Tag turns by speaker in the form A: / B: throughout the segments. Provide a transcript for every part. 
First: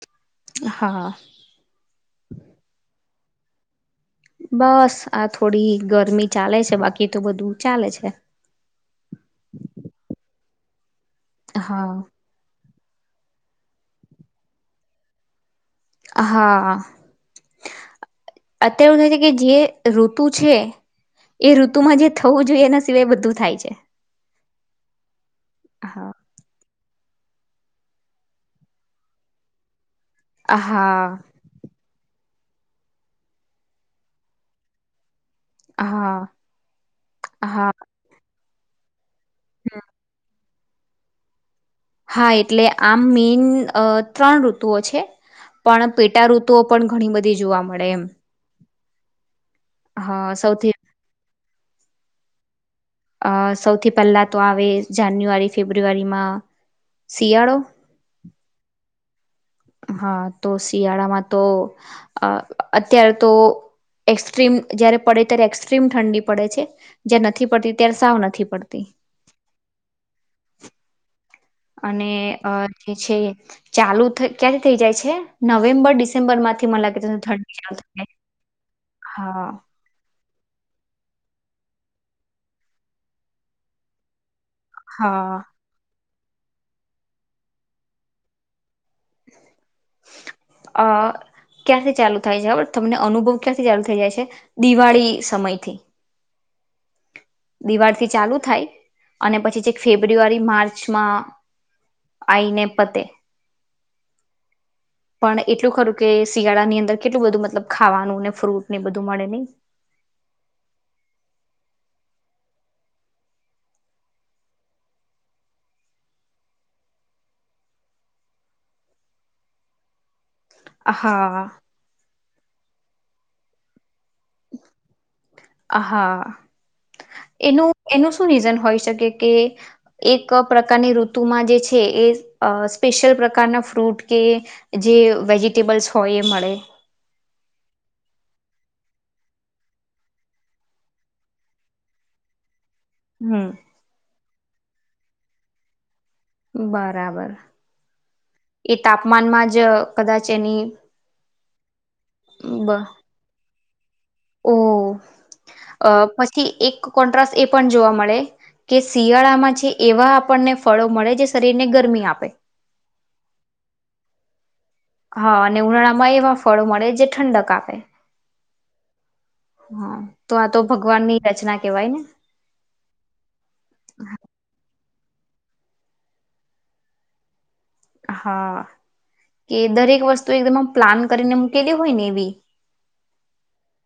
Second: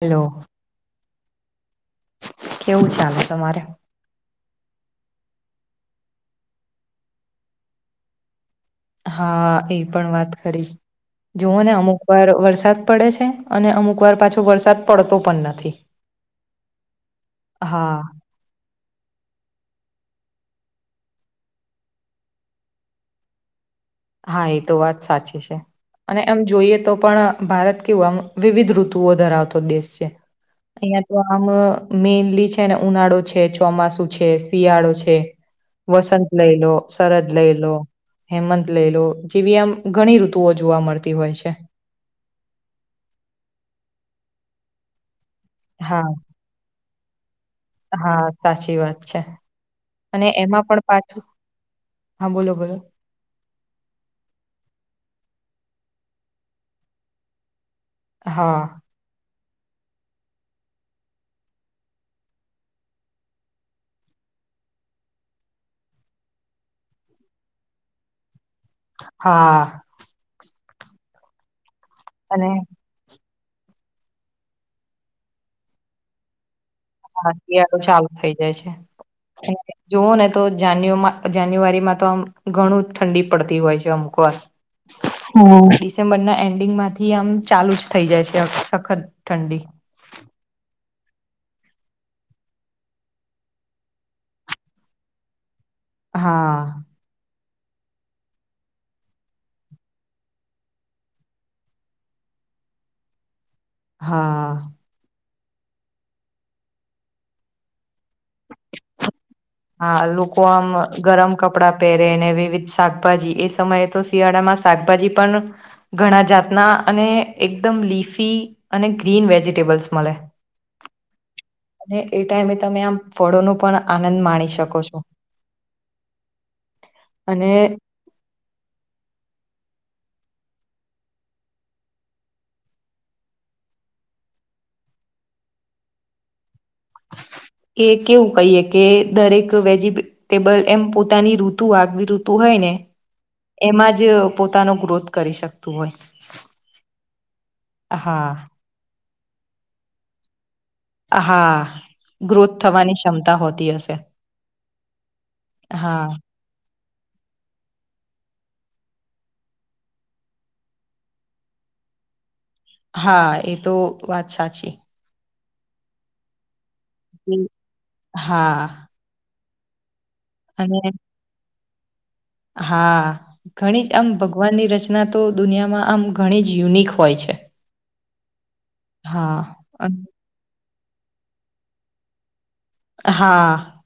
A: Hello!
B: હા.
A: કેવું ચાલે તમારે.
B: બસ આ થોડી ગરમી ચાલે છે. બાકી તો બધું ચાલે છે.
A: હા એ પણ વાત ખરી. જોવો ને અમુક
B: હા.
A: વાર વરસાદ. પડે છે અને અમુક વાર પાછો વરસાદ પડતો પણ નથી.
B: હા!
A: હા
B: અત્યારે એવું થાય છે કે જે રત ઋતુ છે એ ઋતુમાં જે થવું જોઈએ એના સિવાય બધું થાય છે.
A: હા એ તો વાત સાચી છે.
B: હા.
A: અને એમ જોઈએ તો પણ ભારત કેવુ આમ વિવિધ ઋતુઓ ધરાવતો દેશ છે. અહિયાં
B: હા
A: તો આમ. મેઈનલી છે, ને ઉનાળો છે, ચોમાસુ છે, શિયાળો છે.
B: હા
A: વસંત લઈ લો, સરરદ લઈ
B: હા
A: લો, હેમંત લઈ લો, જેવી આમ ઘણી ઋતુઓ જોવા મળતી હોય છે.
B: હા એટલે આમ મેન ત્રણ ઋતુઓ છે. પણ
A: હા
B: પેટા ઋતુઓ પણ ઘણી બધી જોવા મળે એમ
A: હા સાચી વાત છે. અને
B: અ
A: એમાં
B: સૌથી
A: પણ પાછું હા બોલો બોલો.
B: અ સૌથી પહેલા તો આવે જાન્યુઆરી ફેબ્રુઆરીમા શિયાળો.
A: હા.
B: હા તો શિયાળામાં તો અત્યારે તો. એક્સ્ટ્રીમ જયારે પડે ત્યારે એક્સ્ટ્રીમ ઠંડી પડે છે. જ્યાં નથી પડતી ત્યારે સાવ નથી પડતી
A: હા.
B: અને અ જે છે ચાલુ ક્યાંથી થઈ જાય છે નવેમ્બર ડિસેમ્બર માંથી મને લાગે છે
A: હા
B: ઠંડી
A: શિયાળો ચાલુ
B: થાય
A: થઇ જાય છે
B: હા
A: અને જોવું ને તો જાન્યુ જાન્યુઆરીમાં તો આમ ઘણું ઠંડી પડતી હોય છે અમુક વાર.
B: હા
A: હમ્મ. ડિસેમ્બરના એન્ડિંગ માંથી આમ ચાલુ જ થઈ જાય છે સખત ઠંડી.
B: અ ક્યાંથી ચાલુ થાય છે ખબર તમને અનુભવ ક્યાંથી ચાલુ થઈ જાય છે દિવાળી સમયથી.
A: હા.
B: દિવાળીથી ચાલુ થાય અને પછી ચેખ ફેબ્રુઆરી માર્ચમાં આઈને પતે.
A: હા.
B: પણ એટલું ખરું કે શિયાળાની અંદર કેટલું બધું મતલબ ખાવાનું ને ફ્રૂટ ને બધું મળે નહી.
A: હા લોકો આમ ગરમ કપડા પહેરેને વિવિધ શાકભાજી એ સમયે તો શિયાળામાં શાકભાજી પણ ઘણા જાતના અને એકદમ લીફી અને ગ્રીન વેજીિટેબલ્સ મળે.
B: હા.
A: અને એ ટાઈમે તમે આમ ફળોનું પણ આનંદ માણી શકો છો.
B: હા
A: અને
B: એનું એનું શું રીઝન હોય શકે કે એક પ્રકારની ઋતુમાં જે છે એ સ્પેશિયલ પ્રકારના ફ્રૂટ કે જે વેજીિટેબલ્સ હોય એ મળે.
A: એ કેવું કહીએ કે દરેક વેજીિટેબલ એમ પોતાની ઋતુ આગવી ઋતુ હોય ને
B: હમ
A: એમાં જ પોતાનો ગ્રોથ કરી શકતું હોય.
B: બરાબર
A: હા
B: એ તાપમાનમાં જ કદાચ એની
A: હા ગ્રોથ
B: બ
A: થવાની ક્ષમતા હોતી હશે.
B: ઓ અ
A: હા
B: પછી એક કોન્ટ્રાસ એ પણ જોવા મળે. કે શિયાળામાં છે એવા આપણને ફળો મળે જે શરીરને ગરમી આપે.
A: હા એ તો વાત સાચી.
B: હા અને ઉનાળામાં એમાં ફળો મળે જે ઠંડક આપે.
A: હા
B: હા તો આ તો
A: અને
B: ભગવાનની રચના કેવાય ને.
A: હા ઘણી આમ ભગવાનની રચ ના તો દુનિયામાં આમ ઘણી જ યુનિક હોય છે.
B: હા
A: હા
B: કે
A: અન
B: દરેક વસ્તુ એકદમ પ્લાન કરીને મૂકેલી હોય ને એવી.
A: હા.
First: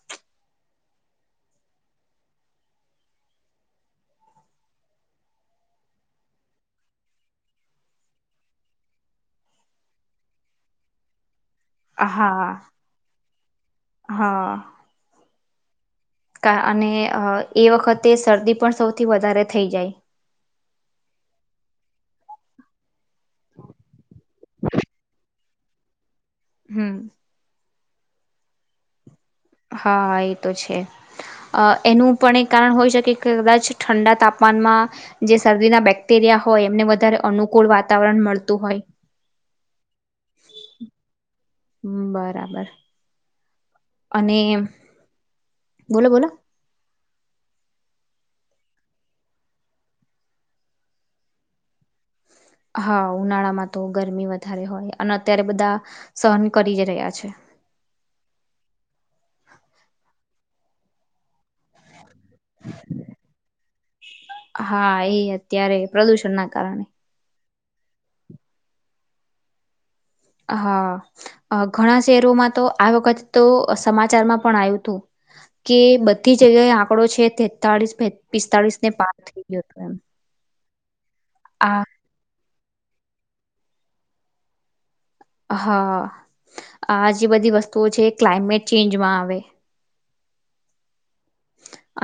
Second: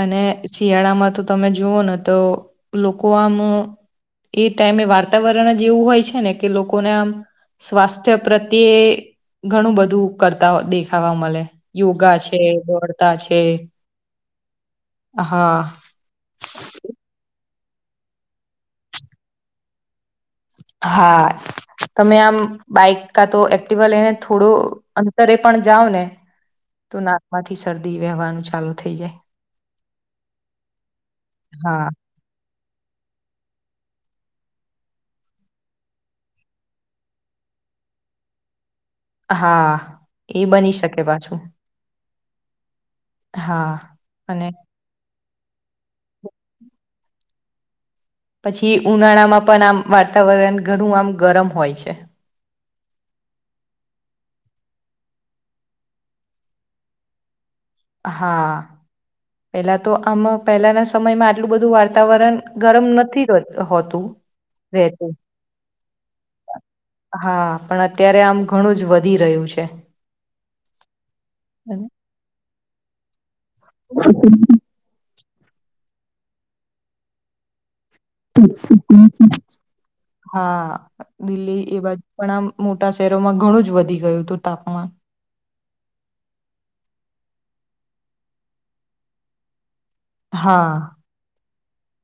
A: અને શિયાળામાં તો તમે જુઓ ને તો લોકો આમ એ ટાઈમે વાર્તાવરણ જ એવું હોય છે ને કે લોકોને આમ સ્વાસ્થ્ય પ્રત્યે ઘણું બધું કરતા દેખાવા મળે. યોગા છે
B: હા
A: દોડતા છે.
B: હા
A: હા.
B: કા અને એ વખતે શરદી પણ સૌથી વધારે થઈ જાય.
A: હા. તમે આમ બાઈક કા તો એક્ટવા લઈને થોડું અંતરે પણ જાાવ ને. તો
B: હમ
A: નાકમાંથી શરદી વહેવાનું ચાલુ થઇ જાય.
B: હા એ તો છે
A: હા
B: એનું પણ એક કારણ હોય શકે કદાચ ઠંડા તાપમાનમાં જે શરદીના બેક્ટેરિયા હોય એમને વધારે અનુ કુળ વાતાવરણ મળતું હોય.
A: હા એ બની શકે પાછું.
B: બરાબર
A: હા અને
B: બોલો બોલો.
A: પછી ઉનાળામાં પણ આમ વાતાવરણ ઘણું આમ ગરમ હોય છે
B: હા ઉનાળામાં તો ગરમી વધારે હોય અને અત્યારે બધા સહન કરી જ રહ્યા છે.
A: હા! પેલા તો આમ પહેલાના સમયમાં આટલું બધું વાર્ત વાતાવરણ ગરમ નથી હોતું.
B: હા
A: રહેતું
B: એ અત્યારે પ્રદુષણ ના કારણે
A: હા પણ, અત્યારે આમ ઘણું જ વધી રહ્યું છે.
B: હા ઘણા શહેરોમાં તો આ વખત તો સમાચારમાં પણ આવ્યું હતું. કે બધી જગ્યાએ આંકડો છે તેતાળસ પિસ્તાળીસ ને પાર થઈ ગયો હતો. એમ
A: હા દિલ્હી એ
B: આ
A: બાજુ પણ આ મોટા શહેરોમાં ઘણું જ વધી ગયું હતું તાપમાન
B: હા!, આ જે બધી વસ્તુઓ છે એ ક્લાઇમેટ ચેન્જમાં આવે.
A: હા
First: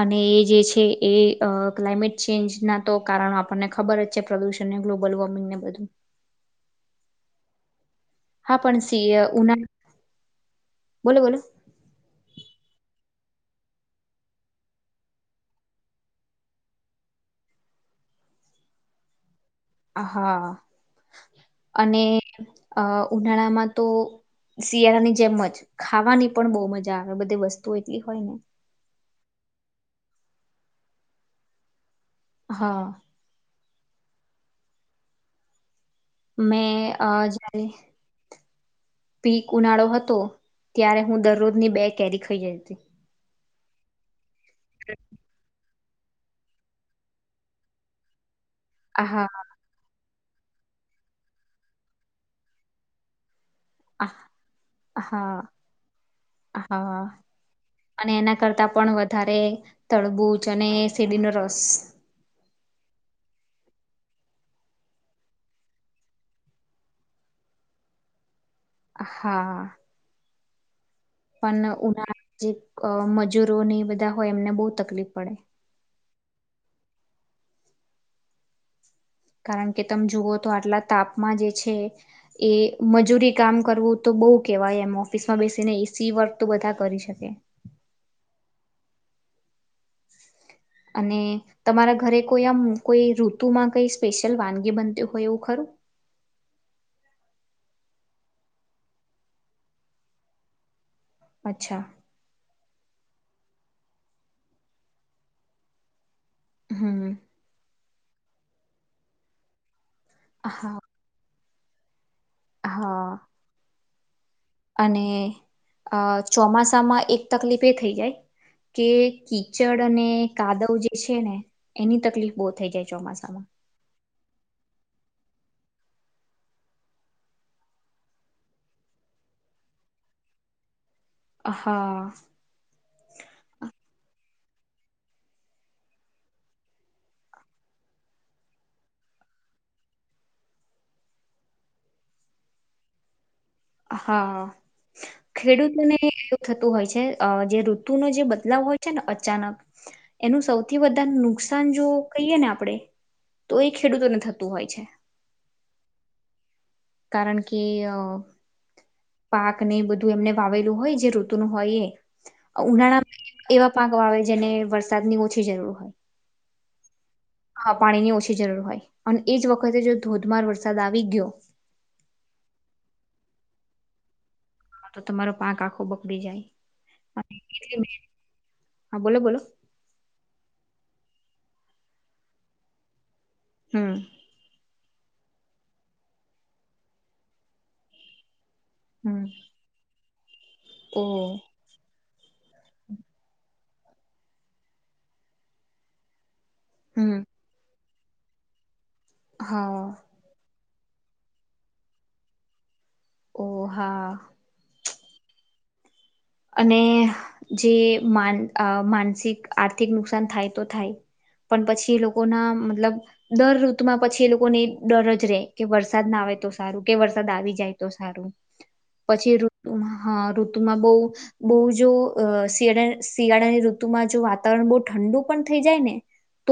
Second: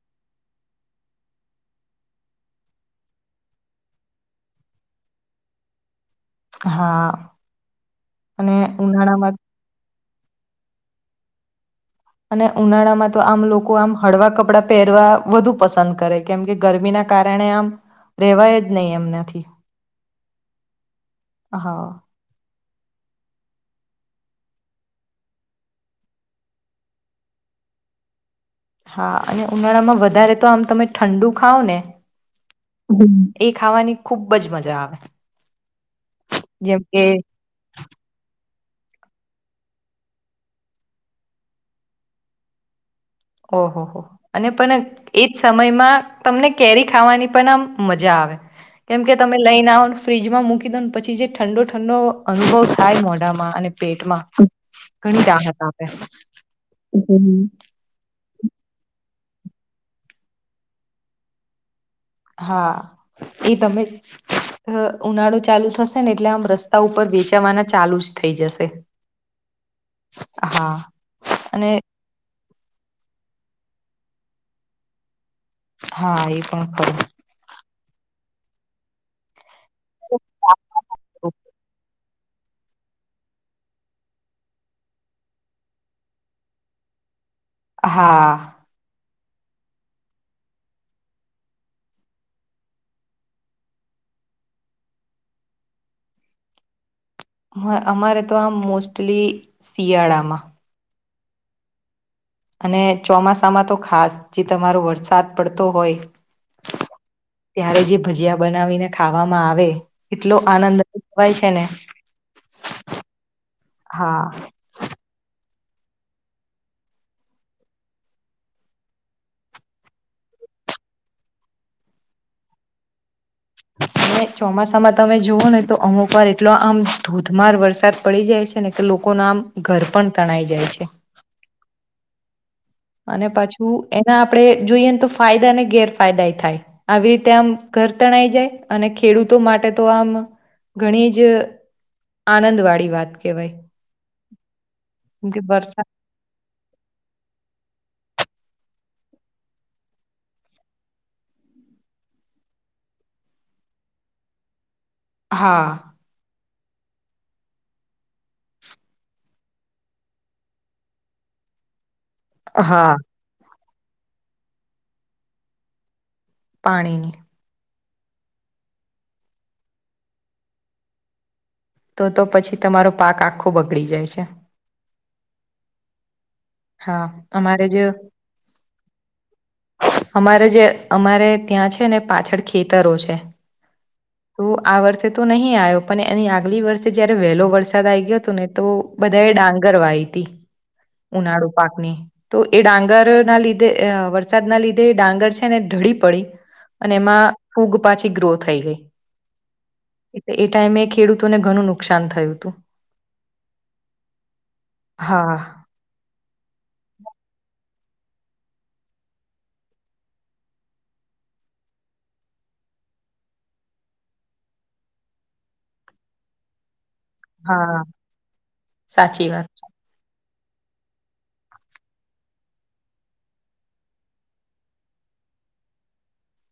B: અને એ જે છે એ ક્લાયમેટ ચેન્જ ના તો કારણો આપણને ખબર જ છે. પ્રદુષણને ગ્લોબલ વોર્મિંગ ને બધું
A: હા અને
B: હા પણ સી
A: ઉનાળામાં
B: ઉના બોલો બોલો
A: અને ઉનાળા માં તો આમ લોકો આમ હળવા કપડા પહેરવા વધુ પસંદ કરે. કેમકે, ગરમીના કારણે આમ રેવાય જ નહી એમનાથી.
B: હા
A: હા
B: અને અ ઉનાળામાં તો શિયાળાની જેમ જ ખાવાની પણ બહુ મજા આવે બધી વસ્તુ એટલી હોય ને
A: હા અને ઉનાળામાં વધારે તો આમ તમે ઠંડુ ખાાવ
B: હા
A: ને ખાવાની ખુબ જ મજા આવે.
B: મેં
A: જેમ કે
B: આજ પીક ઉનાળો હતો. ત્યારે, હું દરરોજની બે કેરી ખઇ જઈ હતી.
A: ઓહો હો અને પણ એજ સમયમાં તમને કેરી ખાવાની પણ આમ મજા આવે. કેમકે,
B: હા
A: તમે લઈને આવ ફ્રીજમાં મૂકી દોને પછી જે ઠંડો ઠંડો અનુભવ થાય મોઢામાં અને પેટમાં ઘણી
B: હા
A: રાહત આપે.
B: હા અને એના કરતા પણ વધારે તળબુજ અને શેરડીનો રસ
A: હા! એ તમે ઉનાળો ચાલુ થશે ને એટલે આમ રસ્તા ઉપર વેચાવાના ચાલુ જ થઈ જશે.
B: હા
A: હા
B: પણ
A: અને
B: ઉના જે મજૂરોને એ બધા હોય એમને બહુ તકલીફ પડે.
A: હા, એ પણ ખરું
B: કારણ કે, તમે જુઓ તો આટલા તાપમાં જે છે. એ મજૂરી કામ કરવું તો બહુ કેહેવાય એમ ઓફિસમાં બેસીને એસી વર્ક તો બધા કરી શકે.
A: હા
B: અને તમારા ઘરે કોઈ આમ કોઈ ઋતુમાં કઈ સ્પેશિયલ વાનગી બનતી હોય એવું ખરું?
A: અમારે તો આમ મોસ્ટલી શિયાળામાં
B: અચ્છા.
A: અને ચોમાસામાં તો ખાસ જે તમારો વરસાદ પડતો હોય
B: હમ
A: તારે જે ભજીયા બનાવીને ખાવામાં આવે. એટલો
B: હા
A: આનંદવાય છે ને!
B: હા
A: હા
B: અને અ ચોમાસામાં એક તકલીફ એ થઇ જાય કે કીચડ અને કાદવ જે છે ને, એની તકલીફ બહુ થઈ જાય ચોમાસામાં.
A: હ [unintelligible] ને ચોમાસામાં તમે જુઓ ને તો અમુક વાર એટલો આમ ધોધમાર વરસાદ પડી જાય છે ને કે લોકો નામ ઘર પણ તણાઈ જાય છે
B: હા.
A: અને પાછું એના આપડે જોઈએ ને તો ફાયદા ને ગેરફાયદા ય થાય આવી રીતે આમ ઘર તણાઈ જાય અને ખેડૂતો માટે તો આમ ઘણી જ આનંદ વાળી વાત કહેવાય
B: હા
A: કેમ કે વરસાદ
B: ખેડૂતોને એવું થતું હોય છે અ જે ઋતુનો જે બદલાવ હોય છે ને અચાનક એનું સૌથી વધારે નુકસાન જો કહીએ ને આપણે તો એ ખેડૂતોને થતું હોય છે.
A: હા.
B: કારણ કે અ.. પાક ને એ બધું એમને વાવેલું હોય જે ઋતુનું હોય એ.
A: હા
B: ઉનાળા એવા પાંક આવે જેને વરસાદની ઓછી જરૂર.
A: પાણી.
B: હા પાણીની ઓછી જરૂર હોય અને એજ વખતે જો ધોધમાર વરસાદ આવી ગયો.
A: તો-તો પછી તમારો પાક આખો બગડી જાય છે.
B: તો તમારો પાંક આખો બગડી જાય.
A: હા અમારે જ.
B: હા બોલો બોલો
A: [inaudible] અમારે જે અમારે ત્યાં છ છે ને પાછળ ખેતરો છે
B: હમ
A: તો આ વર્ષે તો નહીં આવ્યો પણ એની આગલી વર્ષે જયારે વહેલો વરસાદ આઈ ગયો હતો ને તો
B: હમ
A: બધાએ ડાંગર વાય પી.
B: ઓ
A: ઉનાળો પાકની. તો એ ડાંગર ના લીધે અ વરસાદના લીધે એ ડાંગર છે ને ઢળી પડી. અને
B: હમ
A: એમાં ફૂગ પાછી ગ્રો થઈ ગઈ.
B: હા.
A: એટલે એ ટાઈમે ખેડૂતોને ઘણું નુકસાન થયું તું.
B: ઓ હા.
A: હા.
B: અને જે માન અ માનસિક આર્થિક નુકસાન થાય તો થાય. પણ પછી એ લોકો ના મતલબ દર ઋતુમાં પછી એ લોકોને ડર જ રહે કે વરસાદ ના આ તો સારું કે વરસાદ આવી જાય
A: હા
B: તો સારું
A: સાચી
B: પછી
A: વાત છે.
B: ઋતુમાં હ ઋતુમાં બો બહુ જો અ શિયાળા શિયાળાની ઋતુમાં જો વાતાવરણ બો ઠંડુ પણ થઈ જાય ને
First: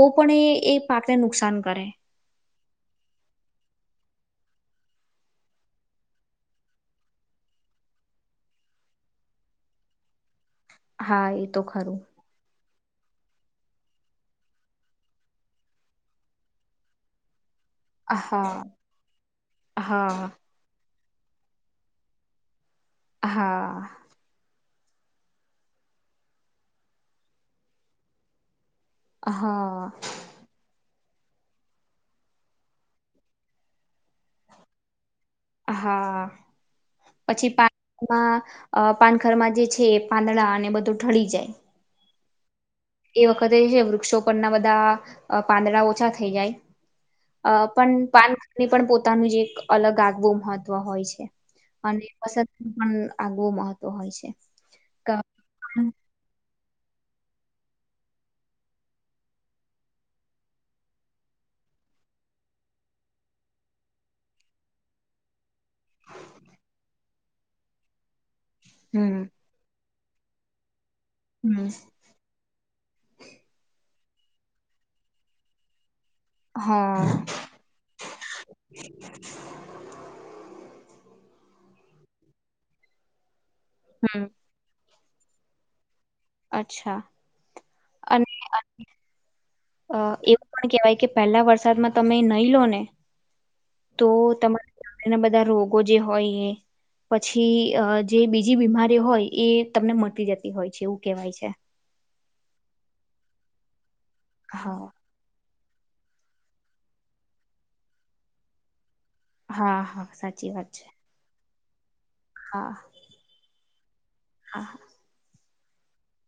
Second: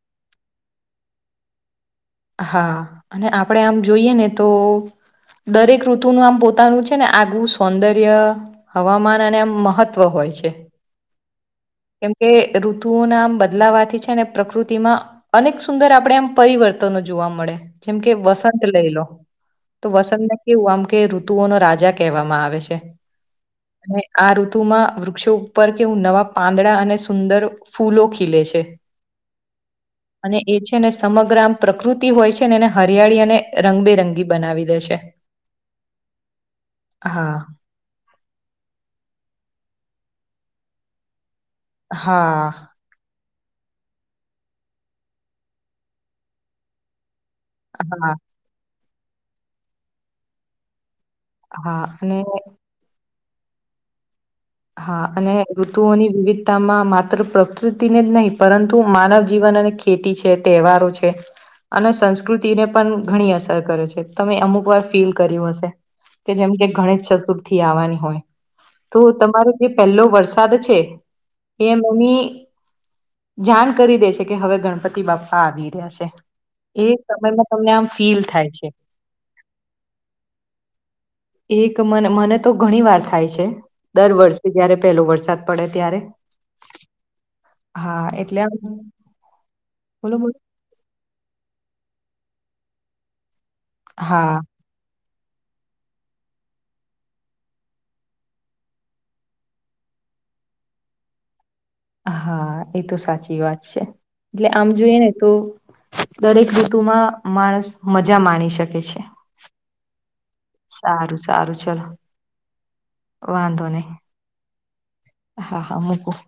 B: તો પણ એ એ પાકને નુકસાન કરે.
A: હા અને આપડે આમ જોઈએ ને તો દરેક ઋતુનું આમ પોતાનું છે ને આગવું સૌંદર્ય હવામાન અને આમ મહત્વ હો હોય છે.
B: હા એ તો ખરું
A: કેમ કે રૂ [unintelligible] ના આમ બદલાવાથી છે અને પ્રકૃતિમાં અનેક સુંદર આપણે આમ પરિવર્તનો જોવા મળે. જેમ કે
B: હા
A: વસંત લઈ લો તો
B: હા
A: વસંતને કેવું આમ કે ઋ તુઓનો રાજા કહેવામાં આવે છે.
B: હા.
A: તુમાં વૃક્ષો ઉપર કેવું નવા પાંદડા અને સુંદર ફૂલો ખીલે છે.
B: હા.
A: અને એ છે ને સમગ્ર આમ પ્રકૃતિ હોય છે ને એને હરિયાળી અને રંગબેરંગી બનાવી દે છે.
B: હા
A: હા
B: પછી પાન માં અ પાનખરમાં જે છે પાંદડાં અને બધું ઠળી જાય.
A: હા.
B: એ વખતે છે વૃક્ષો પરના બધા અ પાંદડા ઓછા થઈ જાય. અ પણ
A: હા
B: પાનખને પણ પોતાનું, જ એક અલગ આગવું મહત્વ હોય છે. અને પસનુ પણ આગવો મહતોવ હોય છે.
A: હા,
B: ક
A: અને ઋતુઓની વિવિધતામાં માત્ર પ્રકૃતિને જ નહી, પરંતુ માનવ જીવન અને ખેતી છે, તહેવારો છે. અને સંસ્કૃતિને પણ ઘણી અસર કરે છે, તમે અમુક વાર ફીલ કર્યું હશે કે જેમ કે ગણ ચતુર થી, આવવાની હોય તો
B: હમ્મ.
A: તમારો જે પહેલો વરસાદ છે, એ મમ્મી જાણ કરી દેશે કે હવે, ગણપતિ બાપા આવી રહ્યા છે. એ
B: હા
A: સમયમાં, તમને આમ ફીલ થાય છે. એક મ મને, તો ઘણી વાર થાય છે, દર
B: હમ
A: વર્ષે જયારે પેલો વરસાદ પડે ત્યારે
B: અચ્છા
A: હા,
B: અને
A: એટલે
B: અ
A: બોલો બોલો
B: એવું પણ કેહેવાય, કે પહેલા વરસાદમાં તમે નહી, લો ને તો
A: હા
B: તમારા એના બધા રોગો જે, હોય એ પછી જે બીજી બીમારીઓ હોય, એ તમને મળટી જતી હોય છે, એવું કેહેવાય છે.
A: હા, એ તો સાચી વાત છે, એટલે આમ
B: હા
A: જોઈએ ને તો દરેક ઋતુમા માણસ મજા, માણી શકે છે.
B: હા, હા સાચી વાત છે.
A: ચાલ, વાંધો ન
B: હહા
A: હા, હા મકોું